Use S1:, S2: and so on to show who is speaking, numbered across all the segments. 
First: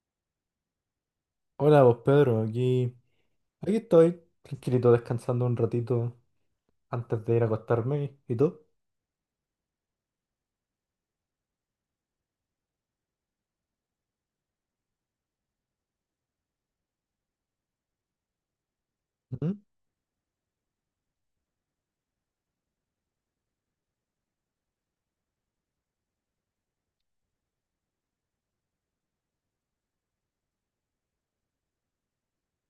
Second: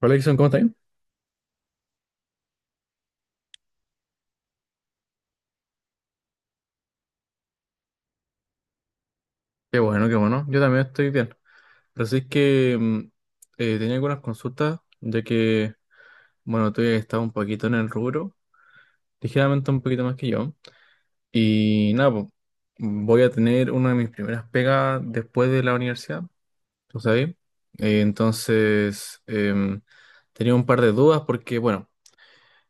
S1: Hola, Jason, ¿cómo estás?
S2: Hola vos Pedro, aquí, aquí estoy, tranquilito, descansando un ratito antes de ir a acostarme. ¿Y tú?
S1: Qué bueno, qué bueno. Yo también estoy bien. Así es que tenía algunas consultas, ya que, bueno, tú ya estás un poquito en el rubro,
S2: ¿Mm?
S1: ligeramente un poquito más que yo. Y nada, po, voy a tener una de mis primeras pegas después de la universidad, tú sabes. Entonces, tenía un par de dudas porque, bueno,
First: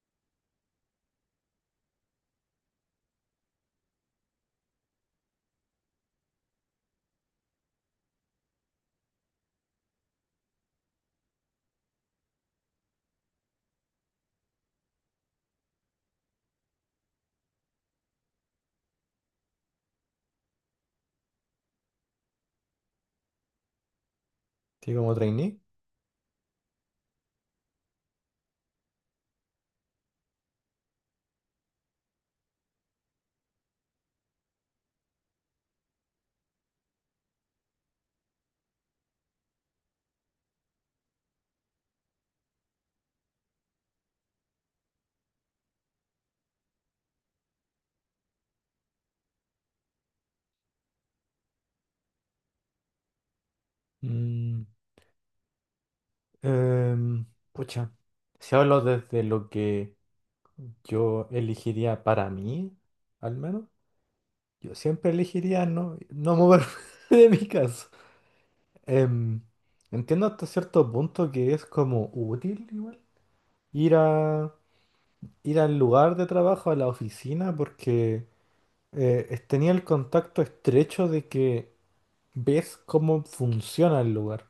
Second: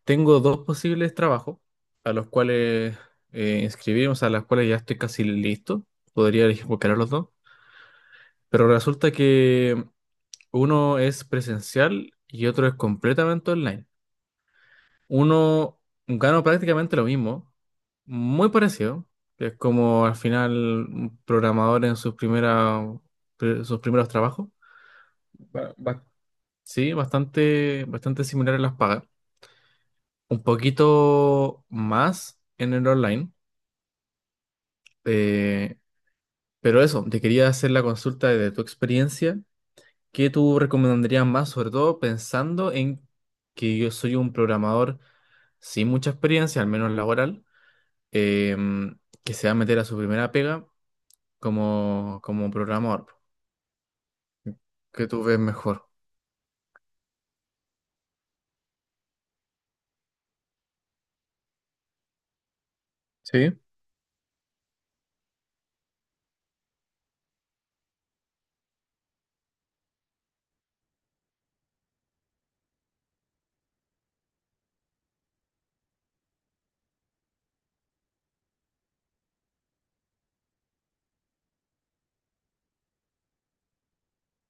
S1: tengo dos posibles trabajos a los cuales inscribirme, o sea, a los cuales ya estoy casi listo. Podría elegir cualquiera de los dos. Pero resulta que uno es presencial y otro es completamente online. Uno gana prácticamente lo mismo, muy parecido, que es como al final un programador en sus primeras, sus primeros trabajos.
S2: ¿Sí, como trainee?
S1: Ba- ba- sí, bastante similar en las pagas. Un poquito más en el online. eh, pero eso, te quería hacer la consulta de tu experiencia. ¿Qué tú recomendarías más, sobre todo pensando en que yo soy un programador sin mucha experiencia, al menos laboral, que se va a meter a su primera pega como, como programador?
S2: Mm,
S1: ¿Qué tú ves mejor?
S2: em, Pucha, si hablo desde lo que yo elegiría para mí, al
S1: Sí,
S2: menos, yo siempre elegiría no moverme de mi casa. Em, Entiendo hasta cierto punto que es como útil igual ir a, ir al lugar de trabajo, a la oficina, porque tenía el contacto estrecho de que ves cómo funciona el lugar,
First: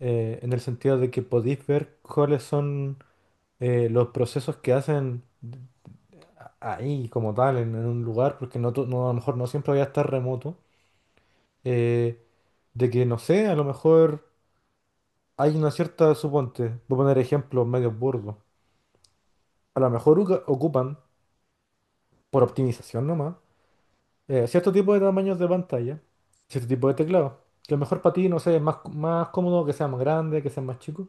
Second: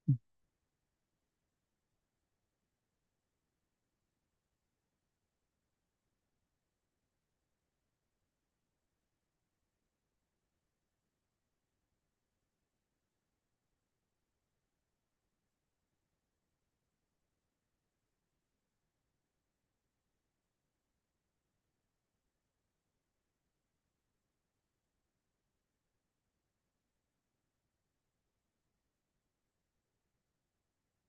S2: en el sentido de que podéis ver cuáles son los procesos que hacen ahí como tal, en un lugar, porque a lo mejor no siempre voy a estar remoto, eh, de que no sé, a lo mejor hay una cierta, suponte, voy a poner ejemplos medio burdos, a lo mejor ocupan, por optimización nomás, cierto tipo de tamaños de pantalla, cierto tipo de teclado. Que a lo mejor para ti, no sé, más cómodo que sea más grande, que sea más chico.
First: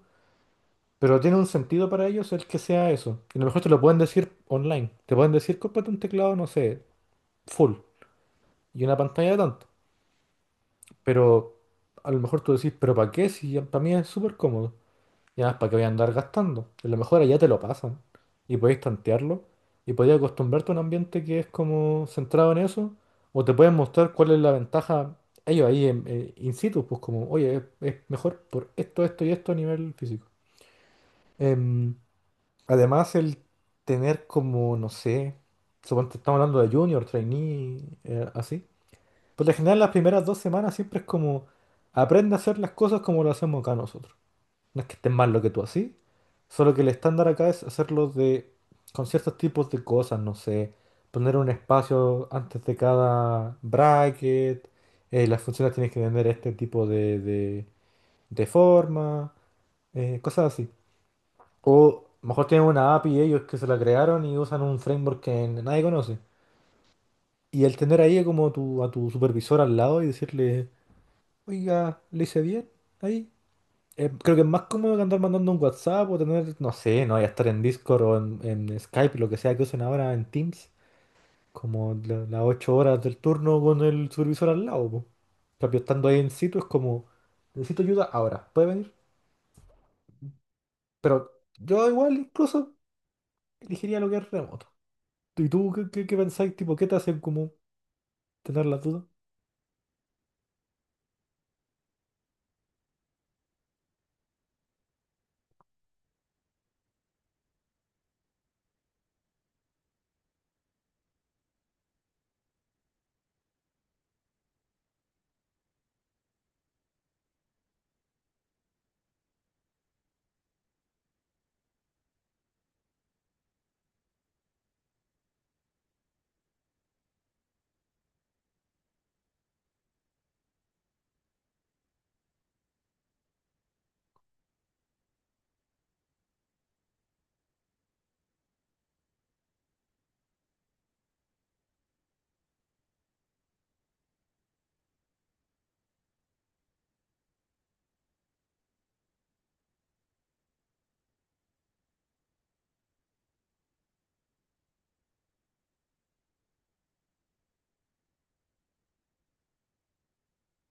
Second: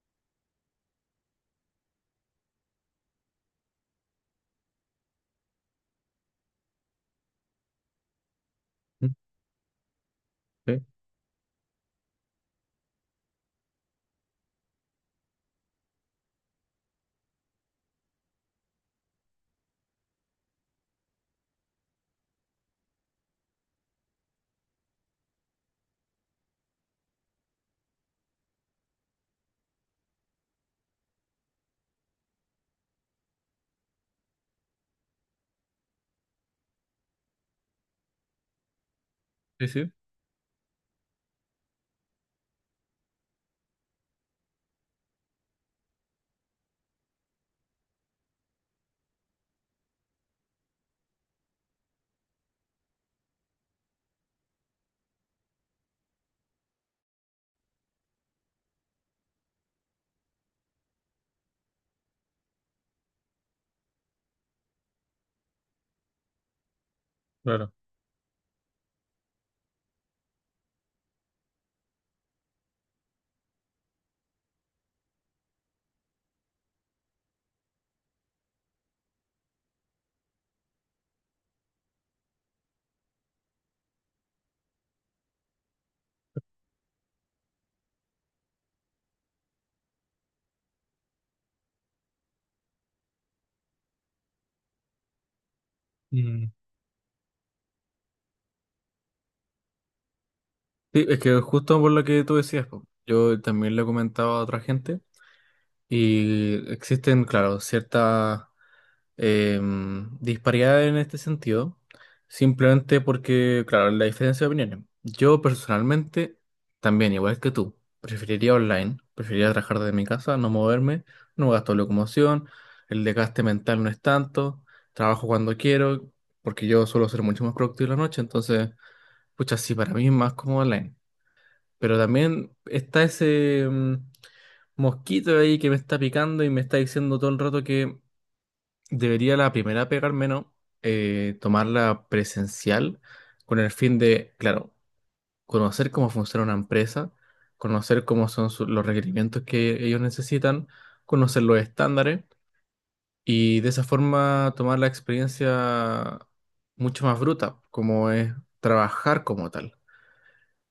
S2: Pero tiene un sentido para ellos el que sea eso. Y a lo mejor te lo pueden decir online. Te pueden decir, cómprate un teclado, no sé, full. Y una
S1: mm,
S2: pantalla de tanto.
S1: sí,
S2: Pero a lo mejor tú decís, pero ¿para qué? Si para mí es súper cómodo. Y además, ¿para qué voy a andar gastando? A lo mejor allá te lo pasan y podéis tantearlo y podéis acostumbrarte a un ambiente que es como centrado en eso o te pueden mostrar cuál es la ventaja ellos ahí in situ, pues como, oye, es mejor por esto, esto y esto a nivel físico. Em, Además, el tener como, no sé, suponte estamos hablando de junior, trainee, así. Por lo
S1: sí,
S2: general, las
S1: sí,
S2: primeras dos semanas siempre es como, aprende a hacer las cosas como lo hacemos acá nosotros. No es que esté mal lo que tú haces, solo que el estándar acá es hacerlo con ciertos tipos de cosas, no sé, poner un espacio antes de cada bracket, las funciones tienen que tener este tipo de, de forma, cosas así. O mejor tienen una API ellos que se la crearon y usan un framework que nadie conoce. Y
S1: claro.
S2: el tener ahí como tu, a tu supervisor al lado y decirle, oiga, le hice bien ahí. Creo que es más cómodo que andar mandando un WhatsApp o tener, no sé, no, ya estar en Discord en Skype, lo que sea que usen ahora en Teams, como las 8 horas del turno con el supervisor al lado, po. En cambio, estando ahí en sitio es como, necesito ayuda ahora, ¿puede venir? Pero yo igual incluso elegiría lo que es remoto. ¿Y tú qué
S1: Mm.
S2: pensáis? Tipo, ¿qué te hacen como tener la duda?
S1: Sí, es que justo por lo que tú decías, po, yo también lo he comentado a otra gente y existen, claro, ciertas eh, disparidad en este sentido, simplemente porque, claro, la diferencia de opiniones. Yo personalmente, también, igual que tú, preferiría online, preferiría trabajar desde mi casa, no moverme, no gasto locomoción, el desgaste mental no es tanto, trabajo cuando quiero, porque yo suelo ser mucho más productivo en la noche, entonces, pucha, sí, para mí es más cómodo online. Pero también está ese mm, mosquito ahí que me está picando y me está diciendo todo el rato que debería la primera pegar menos, tomarla presencial con el fin de, claro, conocer cómo funciona una empresa, conocer cómo son los requerimientos que ellos necesitan, conocer los estándares y de esa forma tomar la experiencia mucho más bruta, como es trabajar como tal.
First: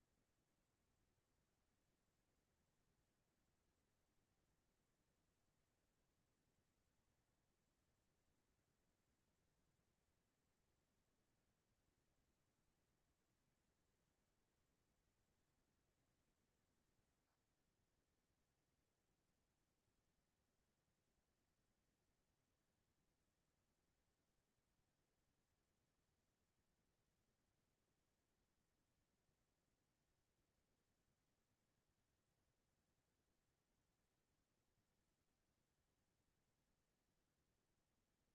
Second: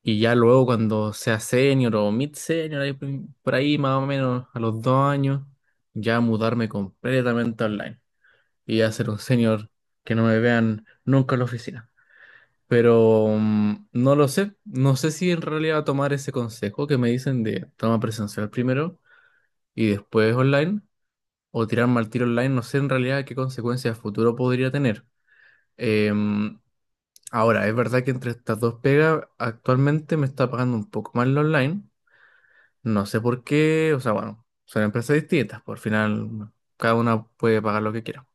S1: Y ya luego cuando sea senior o mid senior, ahí por ahí más o menos a los 2 años, ya mudarme completamente online y ya ser un senior que no me vean nunca en la oficina. Pero mm, no lo sé, no sé si en realidad tomar ese consejo que me dicen de toma presencial primero y después online o tirarme al tiro online, no sé en realidad qué consecuencias a futuro podría tener. Em, Ahora, es verdad que entre estas dos pegas actualmente me está pagando un poco más lo online, no sé por qué, o sea, bueno, son empresas distintas, por final cada una puede pagar lo que quiera.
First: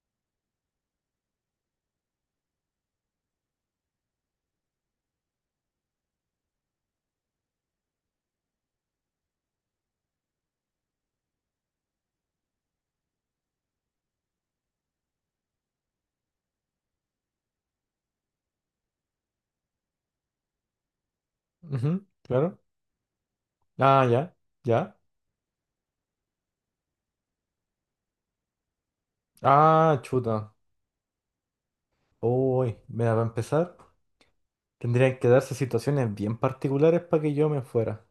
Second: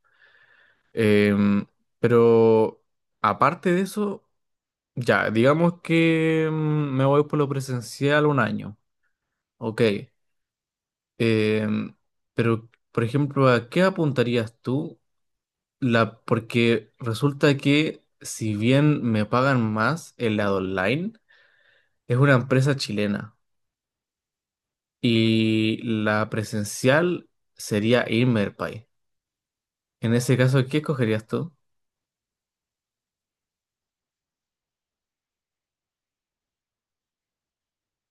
S1: Em, pero aparte de eso, ya, digamos que mm, me voy por lo presencial un año, ok. Em, pero, por ejemplo, ¿a qué apuntarías tú? La, porque resulta que si bien me pagan más el lado online,
S2: Ujú,
S1: es una
S2: claro.
S1: empresa chilena
S2: Ah, ya, ya.
S1: y la presencial sería Inmerpay.
S2: Ah,
S1: En
S2: chuta.
S1: ese caso, ¿qué escogerías tú?
S2: Uy, mira, para empezar. Tendrían que darse situaciones bien particulares para que yo me fuera.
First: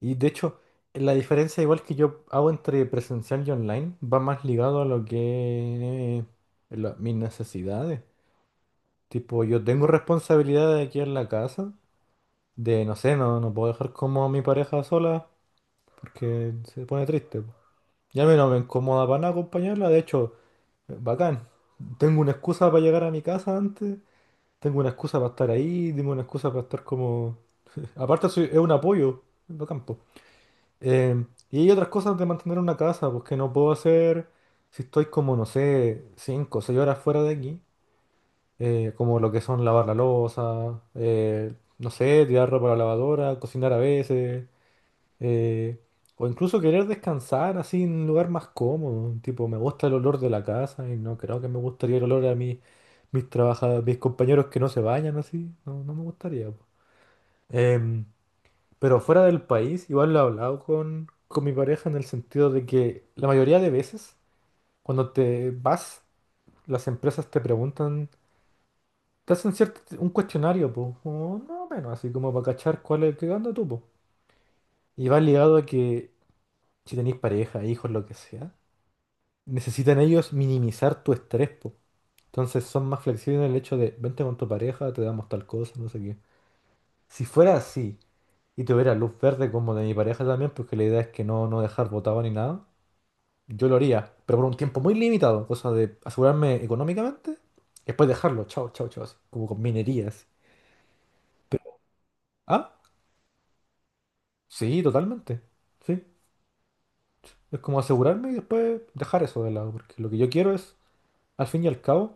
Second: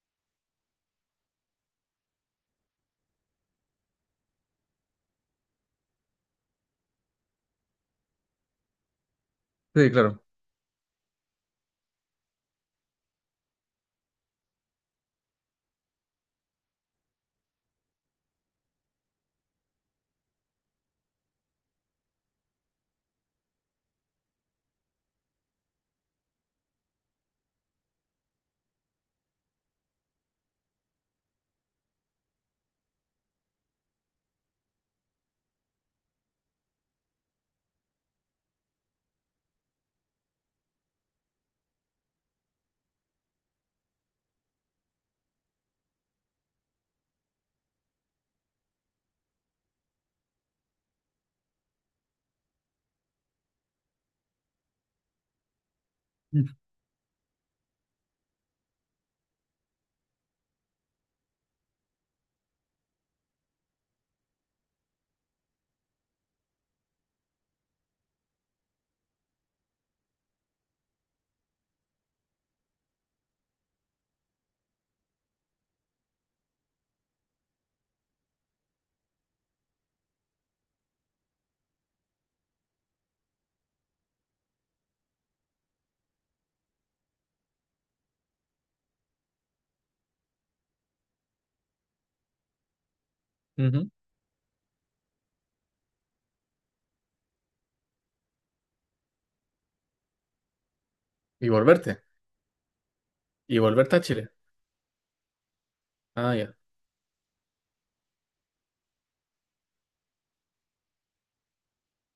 S2: Y de hecho, la diferencia igual que yo hago entre presencial y online va más ligado a lo que es mis necesidades. Tipo, yo tengo
S1: Sí, claro.
S2: responsabilidades aquí en la casa, de no sé, no puedo dejar como a mi pareja sola porque se pone triste, po. Y a mí no me incomoda para nada acompañarla, de hecho, bacán. Tengo una excusa para llegar a mi casa antes, tengo una excusa para estar ahí, tengo una excusa para estar como. Aparte es un apoyo, es bacán, po. Eh, y hay otras cosas de mantener una casa, pues que no puedo hacer si estoy como, no sé, 5 o 6 horas fuera de aquí, como lo que son lavar la loza, no sé, tirar ropa a la lavadora, cocinar a veces, eh, o incluso querer descansar así en un lugar más cómodo, tipo, me gusta el olor de la casa y no creo que me gustaría el olor a mis, mis compañeros que no se bañan así, no, no me gustaría,
S1: Mm.
S2: po. Em, pero fuera del país, igual lo he hablado con mi pareja en el sentido de que la mayoría de veces, cuando te vas, las empresas te preguntan, te hacen cierto, un cuestionario, pues, o no menos, así como para cachar cuál es qué anda tú, po. Y va ligado a que si tenéis pareja, hijos, lo que sea, necesitan ellos minimizar tu estrés, po. Entonces son más flexibles en el hecho de, vente con tu pareja, te damos tal cosa, no sé qué. Si fuera así, y tuviera luz verde como de mi pareja también, porque la idea es que no, no dejar botado ni nada. Yo lo
S1: Ujú.
S2: haría, pero por un tiempo muy limitado, cosa de asegurarme económicamente, después dejarlo, chao, chao, chao, así, como con minerías.
S1: Y
S2: Pero,
S1: volverte.
S2: ah,
S1: Y volverte a Chile.
S2: sí, totalmente. Sí,
S1: Ah, ya.
S2: es como asegurarme y después dejar eso de lado, porque lo que yo quiero es, al fin y al cabo,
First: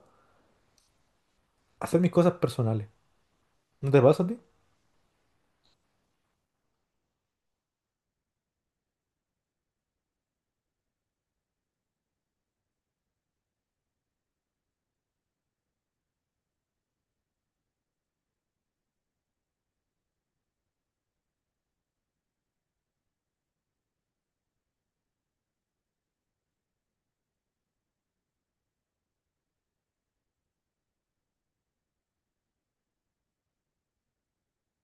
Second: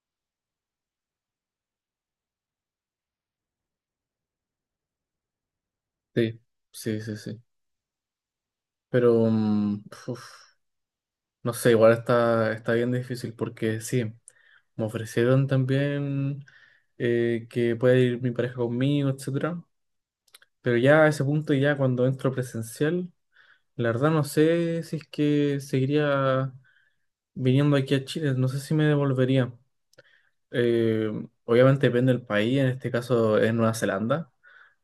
S2: hacer mis cosas personales. ¿No te pasa a ti?
S1: Sí, sí, sí, sí. Pero, mm, uf, no sé, igual está, está bien difícil porque sí, me ofrecieron también que pueda ir mi pareja conmigo, etcétera. Pero ya a ese punto, ya cuando entro presencial, la verdad no sé si es que seguiría viniendo aquí a Chile, no sé si me devolvería. Eh, Obviamente depende del país, en este caso es Nueva Zelanda,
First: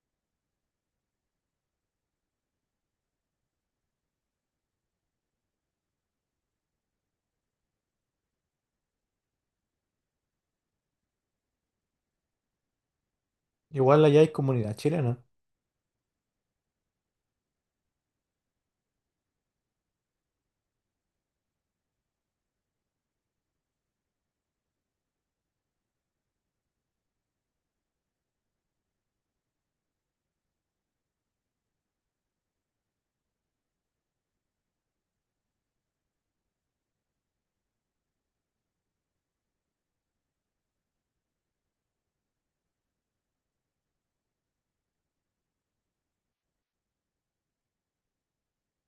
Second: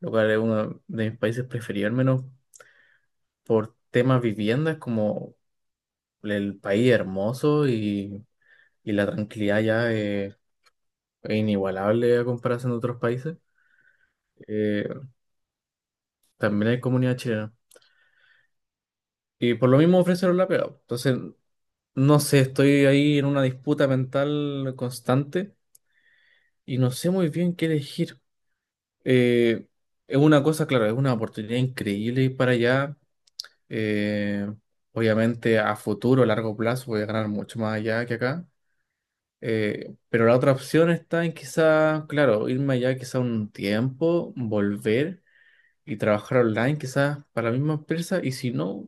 S1: lo cual es uno de mis países preferidos, al menos por temas viviendas, como el país hermoso y la tranquilidad ya es inigualable a comparación de otros países.
S2: Igual allá hay comunidad
S1: Eh,
S2: chilena.
S1: También hay comunidad chilena. Y por lo mismo ofrecieron la pega. Entonces, no sé, estoy ahí en una disputa mental constante y no sé muy bien qué elegir. Eh, es una cosa, claro, es una oportunidad increíble ir para allá. Eh, Obviamente a futuro, a largo plazo, voy a ganar mucho más allá que acá. Pero la otra opción está en quizá, claro, irme allá quizá un tiempo, volver y trabajar online quizás para la misma empresa y si no,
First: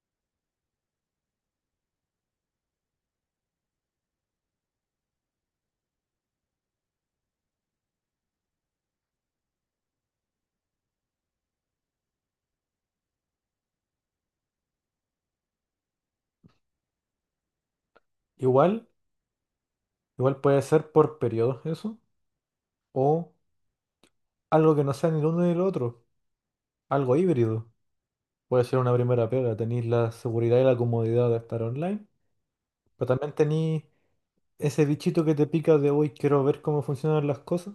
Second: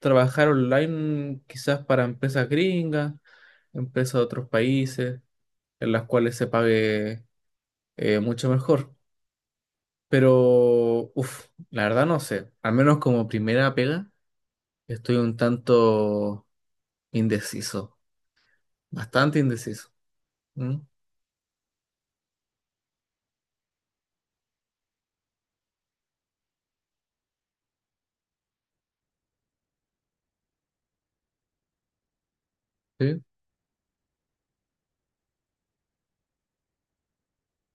S1: trabajar online quizás para empresas gringas, empresas de otros países en las cuales se pague mucho mejor. Pero, uff, la verdad no sé, al menos como primera pega estoy un tanto indeciso,
S2: Igual,
S1: bastante indeciso.
S2: igual puede
S1: ¿Mm?
S2: ser por periodos eso, o algo que no sea ni el uno ni el otro, algo híbrido. Puede ser una primera pega, tenéis la seguridad y la comodidad de estar online, pero
S1: Sí,
S2: también tenéis ese bichito que te pica de hoy quiero ver cómo funcionan las cosas,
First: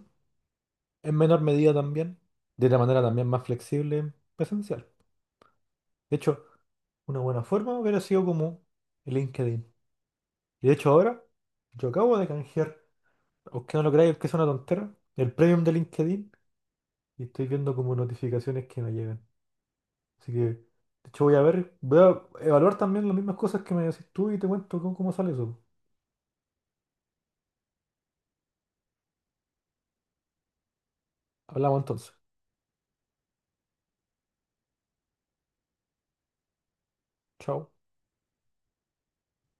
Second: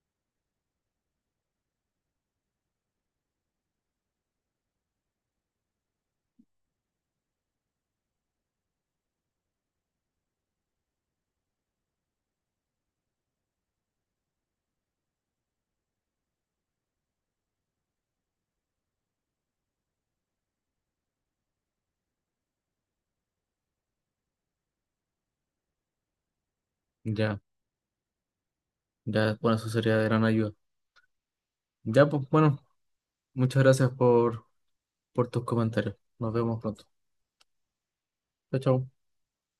S2: en menor medida también, de la manera también más flexible, presencial. De hecho, una buena forma hubiera sido como el LinkedIn. Y de hecho ahora, yo acabo de canjear, aunque no lo creáis, que es una tontera, el premium de LinkedIn y estoy viendo como notificaciones que me llegan. Así que, de hecho voy a ver, voy a evaluar también las mismas cosas que me decís tú y te cuento cómo cómo sale eso.
S1: ya, ya, bueno, eso sería de gran ayuda.
S2: Hablamos
S1: Ya,
S2: entonces.
S1: pues bueno, muchas gracias por tus comentarios. Nos vemos pronto.
S2: Chao.
S1: Chao, chao.